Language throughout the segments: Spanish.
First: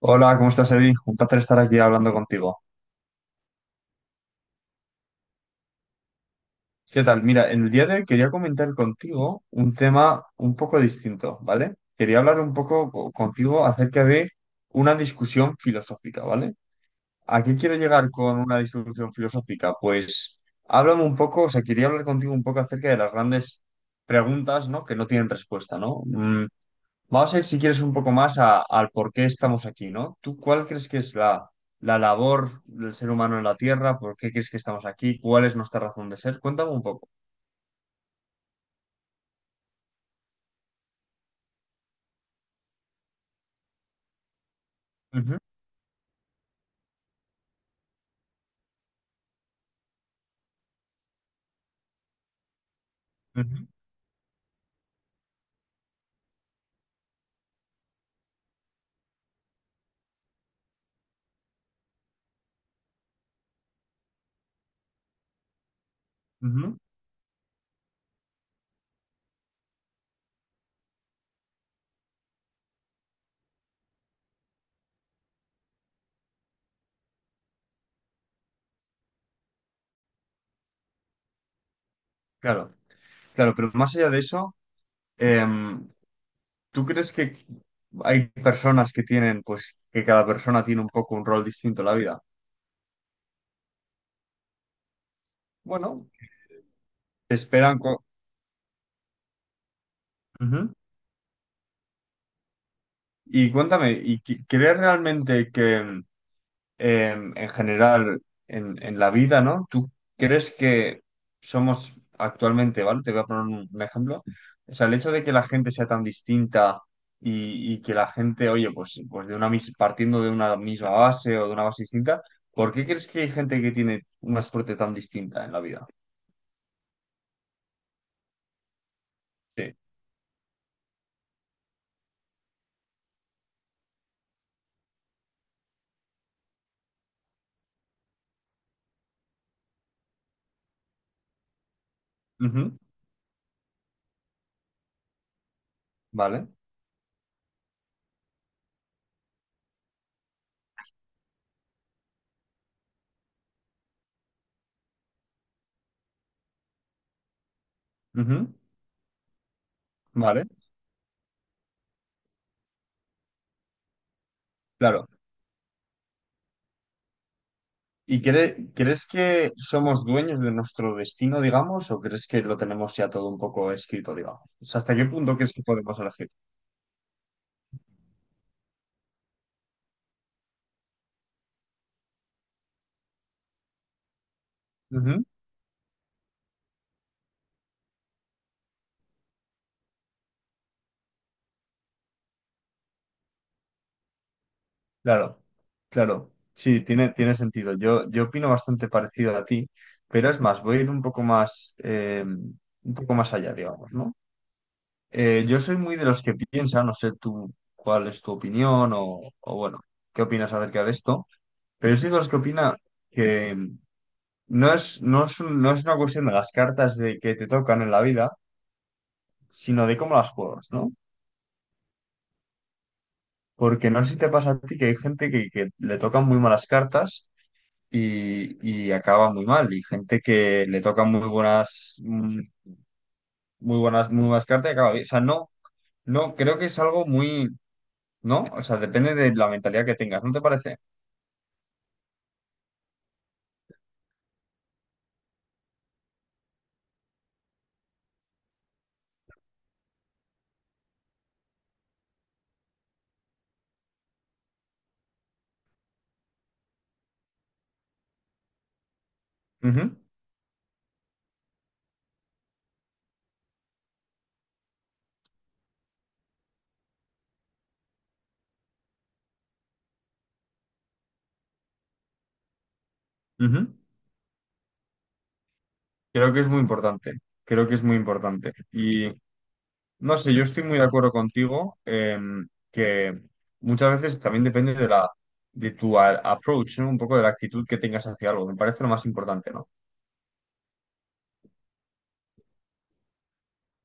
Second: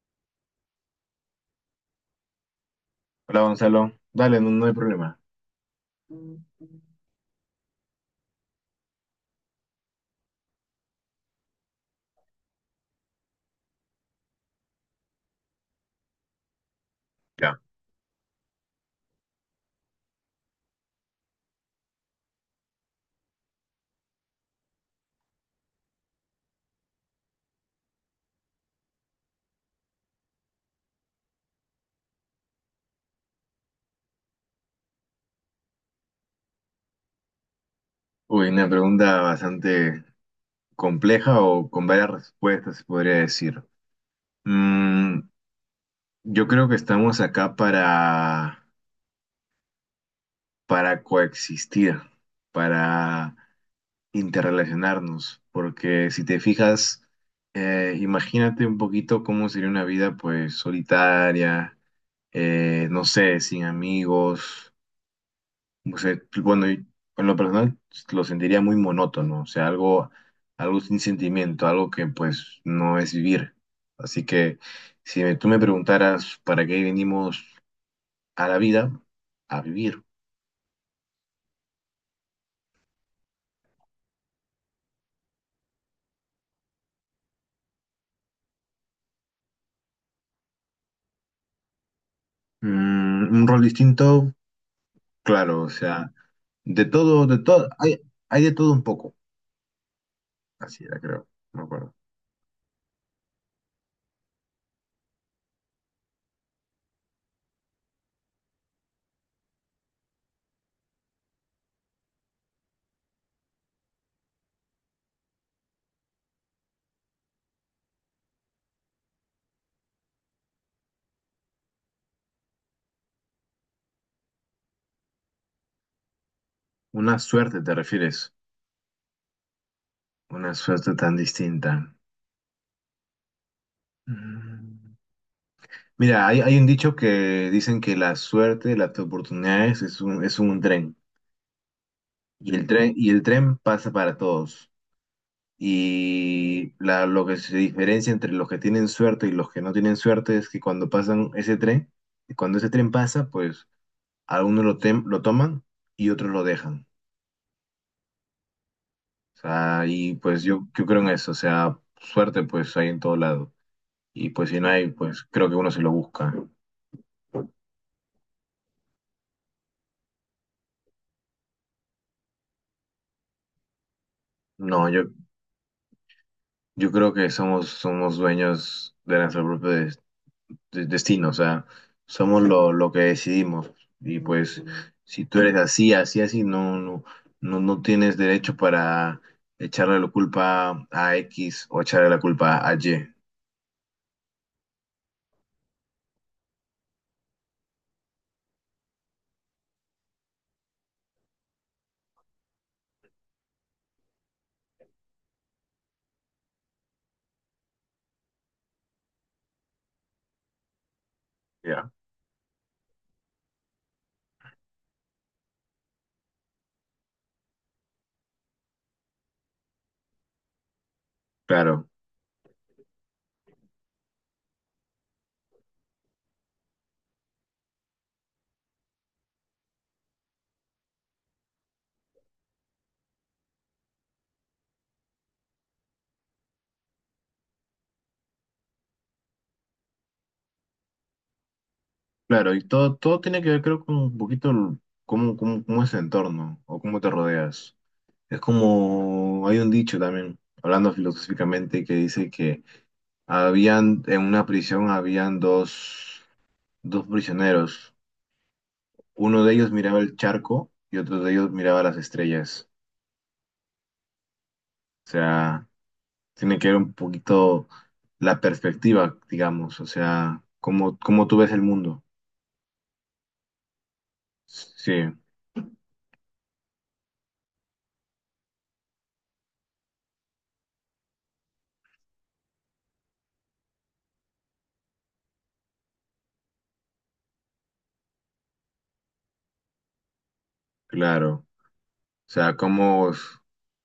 Hola, ¿cómo estás, Eddie? Un placer estar aquí hablando contigo. Hola Gonzalo, dale, no, no hay problema. ¿Qué tal? Mira, en el día de hoy quería comentar contigo un tema un poco distinto, ¿vale? Quería hablar un poco contigo acerca de una discusión filosófica, ¿vale? ¿A qué quiero llegar con una discusión filosófica? Pues háblame un poco, o sea, quería hablar contigo un poco acerca de las grandes preguntas, ¿no? Que no tienen respuesta, ¿no? Vamos a ir, si quieres, un poco más al por qué estamos aquí, ¿no? ¿Tú cuál crees que es la labor del ser humano en la Tierra? ¿Por qué crees que estamos aquí? ¿Cuál es nuestra razón de ser? Cuéntame un poco. Uy, una pregunta bastante compleja o con varias respuestas, se podría decir. Mm, Ujú, yo creo que estamos acá para coexistir, para ujú, interrelacionarnos, porque si te fijas, imagínate un poquito cómo sería una vida pues solitaria, no sé, sin amigos. O sea, bueno, ujú. y en lo personal lo sentiría muy monótono, o sea, algo, algo sin sentimiento, algo que pues no es vivir. Así que si me- tú me preguntaras para qué venimos a la vida, a vivir. Claro, claro, pero más allá de eso, em, ¿tú crees que hay personas que tienen, pues, que cada persona tiene un poco un rol distinto en la vida? Mm, un rol distinto, claro, o Bueno, sea, te de todo, esperan, hay, hay de todo un poco, ujú. así era, creo, no me acuerdo. Y cuéntame, ¿y crees realmente que en general en la vida, ¿no? ¿Tú crees que somos actualmente, vale? Te voy a poner un ejemplo. O sea, el hecho de que la gente sea tan distinta y que la gente, oye, pues de una partiendo de una misma base o de una base distinta, ¿por qué crees que hay gente que tiene una suerte tan distinta en la vida? Una suerte te refieres, Sí. una suerte tan distinta. Mm. Mira, hay un dicho que dicen que la suerte, las oportunidades es un tren. Y el Ujú, tren, y el tren pasa para todos. vale. Y lo que se diferencia entre los que tienen suerte y los que no tienen suerte es que cuando pasan ese tren, cuando ese tren pasa, pues lo toman y otros lo dejan. Ujú, O sea, y pues vale. Yo creo en eso. O sea, suerte pues hay en todo lado. Y pues si no hay, Claro. pues creo que uno se lo busca. ¿Y crees que somos dueños de nuestro destino, digamos, o crees que lo tenemos ya todo un poco escrito, digamos? O sea, No, ¿hasta yo, qué punto crees que podemos elegir? Yo creo que somos dueños de nuestro propio destino, o sea, somos lo que decidimos. Y pues, Ujú, si tú eres así, así, así, no, no, no, no tienes derecho para echarle la culpa a X o echarle la culpa a Y. claro, claro. Sí, tiene sentido. Yo opino bastante parecido a ti, pero es más, voy a ir un poco más allá, digamos, ¿no? Yo soy muy de los que piensan, no sé tú cuál es tu opinión o bueno, qué opinas acerca de esto, Ya. pero yo soy de los que opina. No es una cuestión de las cartas de que te tocan en la vida, sino de cómo las juegas, ¿no? Claro, Porque no sé si te pasa a ti que hay gente que le tocan muy malas cartas y, y acaba muy mal, y gente que le tocan muy buenas, muy buenas, muy buenas cartas y acaba bien. O sea, no, no, creo que es algo muy, ¿no? O sea, depende de la mentalidad que tengas, ¿no te parece? claro, y todo, todo tiene que ver, creo, con un poquito cómo, cómo es el entorno o cómo te rodeas. Es como, hay un dicho también, hablando filosóficamente, que dice que habían, en una prisión habían dos, dos prisioneros. Uno de ellos Ujú, miraba el charco y otro de ellos miraba las estrellas. O sea, tiene que ver un poquito la perspectiva, digamos. O sea, cómo, cómo tú ves el mundo. ujú. Sí, Creo que es muy importante. Creo que es muy importante. No sé, yo estoy muy de acuerdo contigo, que muchas veces también depende de la de tu a- approach, ¿no? Un poco de la actitud que tengas hacia algo. Me parece lo más importante, ¿no? claro. O sea, cómo,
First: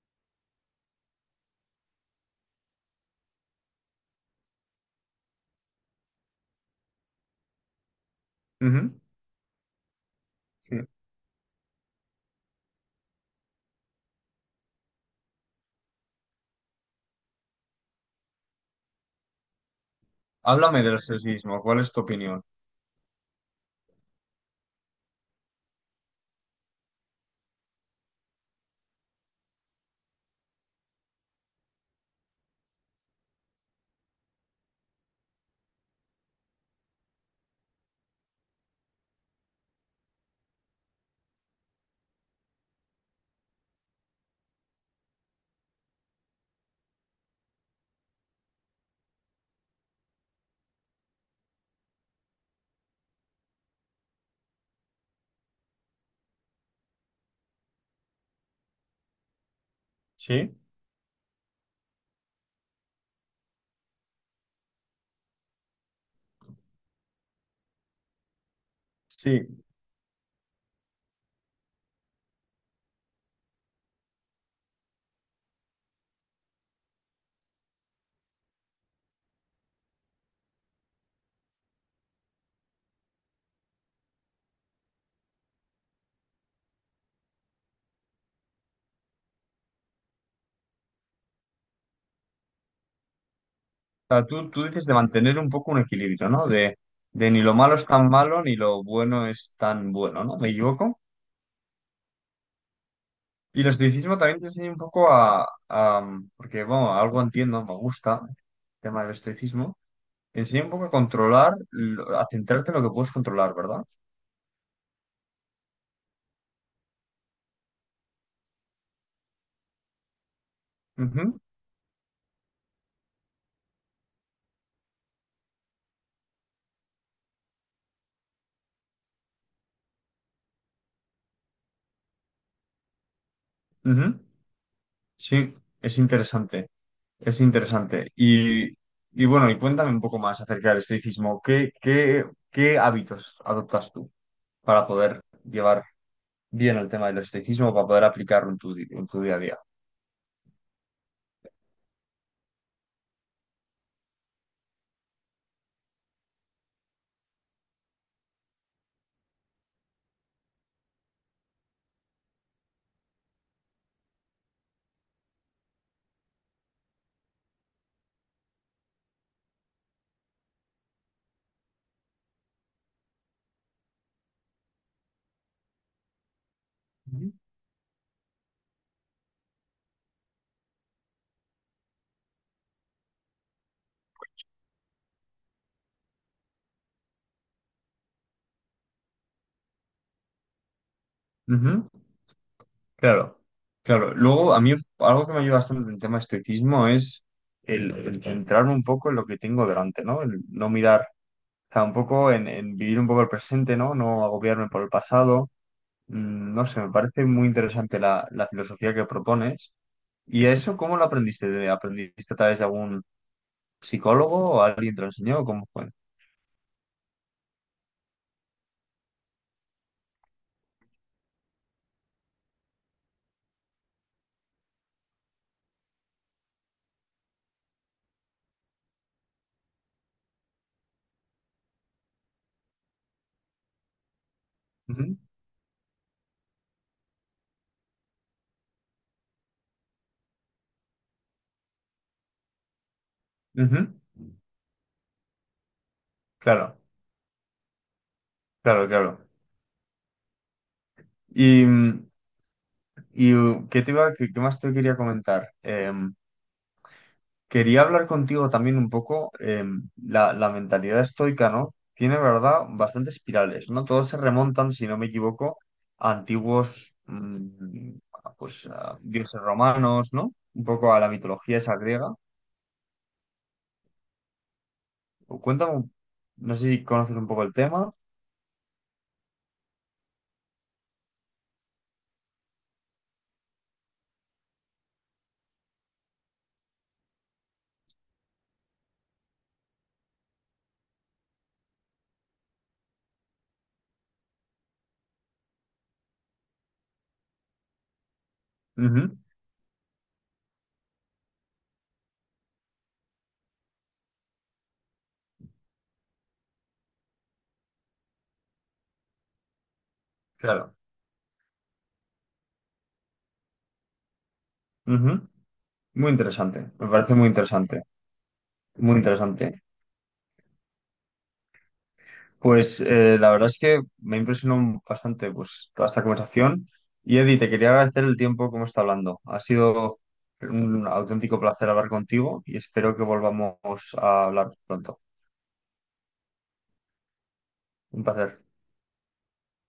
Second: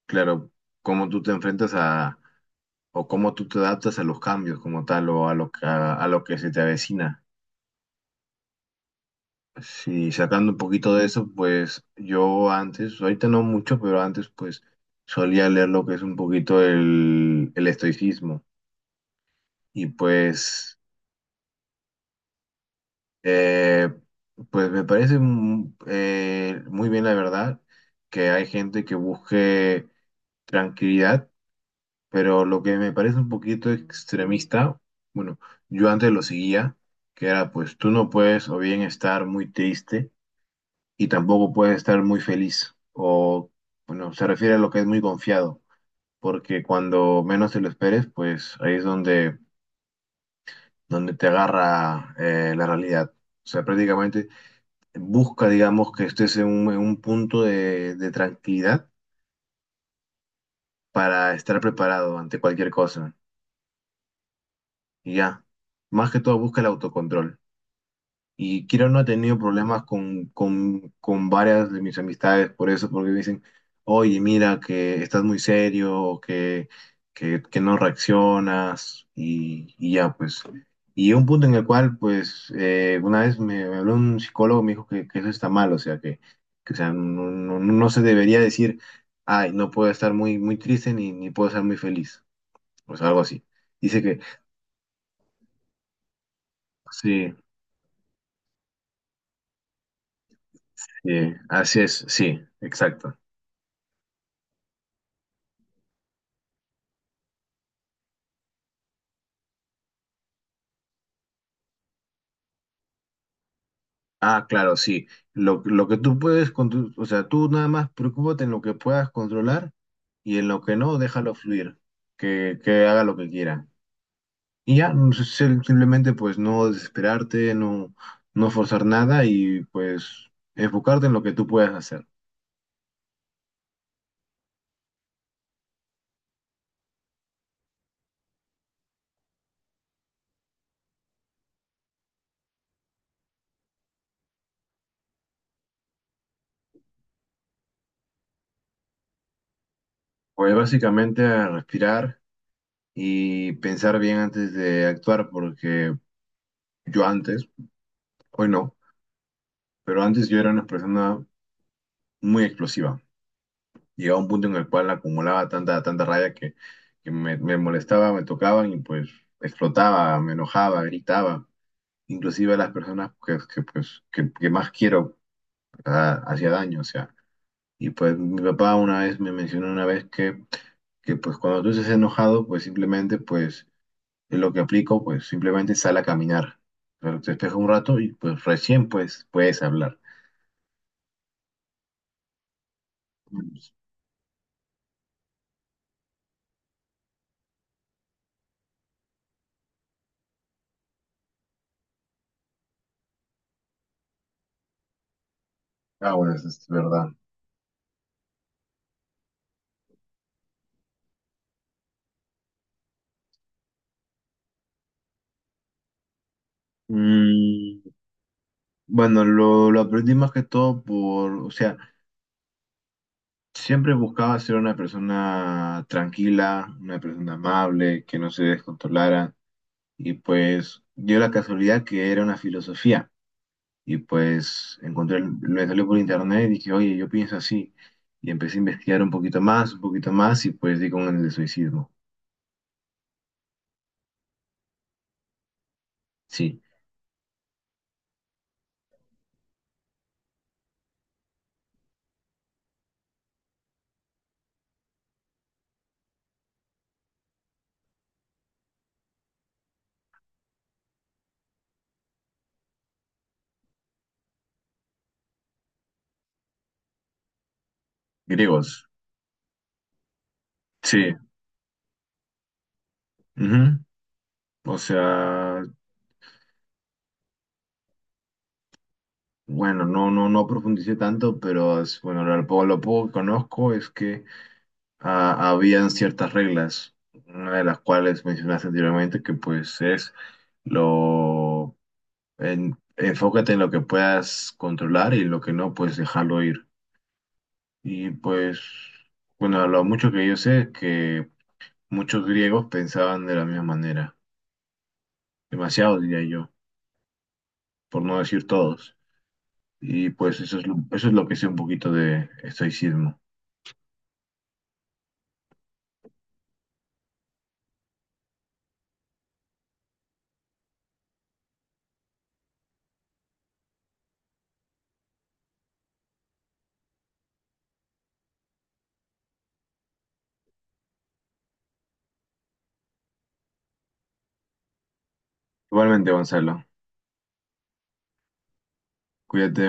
claro, cómo tú te enfrentas a, o cómo tú te adaptas a los cambios como tal, o a lo que se te avecina. Ujú, Sí, sacando un sí. poquito de eso, pues yo antes, ahorita no mucho, pero antes pues solía leer lo que es un poquito el estoicismo y pues, Háblame del sexismo. ¿Cuál es tu opinión? eh, pues me parece muy bien la verdad que hay gente que busque tranquilidad, pero lo que me parece un poquito extremista, bueno, yo antes lo seguía, que era pues tú no puedes o bien estar muy triste y tampoco puedes estar muy feliz. O, bueno, se refiere a lo que es muy confiado, porque cuando menos te lo esperes, pues ahí es donde, donde te agarra la realidad. O sea, prácticamente busca, digamos, que estés en un punto de tranquilidad Sí. para estar preparado ante cualquier cosa. Y ya, más que todo busca el autocontrol. Y Kira no ha tenido Sí. problemas con varias de mis amistades por eso, porque me dicen, oye, mira, que estás muy serio, o que no reaccionas, y ya, pues. Y un punto en el cual, pues, una vez me habló un psicólogo, me dijo que eso está mal, o sea, que, o sea, no, no se debería decir, ay, no puedo estar muy, muy triste ni, ni puedo estar muy feliz, o sea, algo así. Dice O que, sea, tú dices de mantener un poco un equilibrio, ¿no? De sí, ni lo malo es tan malo ni lo bueno es tan bueno, ¿no? ¿Me equivoco? sí, así es, sí, exacto. Y el estoicismo también te enseña un poco porque, bueno, algo entiendo, me gusta el tema del estoicismo. Te enseña un poco a controlar, a centrarte en lo que puedes controlar, ¿verdad? Ah, claro, sí. Lo que tú puedes, o sea, tú nada más preocúpate en lo que puedas controlar y en lo que no, déjalo Ujú, fluir, que haga lo que quiera. Y ya, no sé, simplemente pues no desesperarte, no, no forzar nada y pues enfocarte en lo que tú puedas hacer. ujú. Sí, es interesante, es interesante. Y bueno, y cuéntame un poco más acerca del estoicismo. ¿Qué hábitos adoptas tú para poder llevar bien el tema del estoicismo, para poder aplicarlo en tu día a día? Pues básicamente a respirar y pensar bien antes de actuar, porque yo antes, hoy no, pero antes yo era una persona muy explosiva. Llegaba un punto en el cual acumulaba tanta, tanta rabia que me molestaba, me tocaban y pues explotaba, me enojaba, gritaba. Inclusive a las personas que, pues, que más quiero, ah, hacía daño, o sea. Ujú. Y pues mi papá una vez me mencionó una vez que pues cuando tú estés enojado, pues simplemente pues lo que aplico, pues simplemente sal a caminar. Pero te despejas un rato y pues recién pues puedes hablar. Ujú, claro, claro. Luego, a mí algo que me ayuda bastante en el tema de estoicismo es el centrarme un poco en lo que tengo delante, ¿no? El no mirar. O sea, un poco en vivir un poco el presente, ¿no? No agobiarme por el pasado. Ah, bueno, eso No es sé, me verdad. parece muy interesante la filosofía que propones. ¿Y eso cómo lo aprendiste? ¿Aprendiste a través de algún psicólogo o alguien te lo enseñó? ¿Cómo fue? Mm, bueno, lo aprendí más que todo por, o sea, siempre buscaba ser una persona tranquila, una persona amable, que no se descontrolara. Y pues dio la casualidad que era una filosofía. Y pues Ujú, encontré, me salió por internet y dije, oye, yo pienso así. Y empecé a investigar un poquito más, y pues di con el de. ujú. Sí, Claro, claro, claro. ¿Y, mm, y qué te iba, qué más te quería comentar? Quería hablar contigo también un poco, la mentalidad estoica, ¿no? Tiene, ¿verdad?, bastantes espirales, ¿no? Todos se remontan, si no me equivoco, a antiguos, pues, griegos. a dioses romanos, ¿no? Un poco a la Sí. mitología esa griega. Ujú. O sea, Cuéntame, no sé si conoces un poco el tema. bueno, no, no, no profundicé tanto, bueno, lo poco que conozco es que ah, habían ciertas reglas, una de las cuales mencionaste anteriormente, que pues es lo enfócate en lo que puedas controlar y lo que no, pues dejarlo ir. Y pues, Ujú, bueno, lo mucho que yo sé es que muchos griegos pensaban de la misma manera, demasiado diría yo, por no decir todos. Y pues claro. eso es lo que sé un poquito de estoicismo. Ujú. Muy interesante, me parece muy interesante, muy interesante. Pues la verdad es que me impresionó bastante pues, toda esta conversación. Y Eddie, te quería agradecer el tiempo que hemos estado hablando. Ha sido un auténtico placer hablar contigo y espero que volvamos a hablar pronto. Igualmente, Gonzalo, Un placer. cuídate.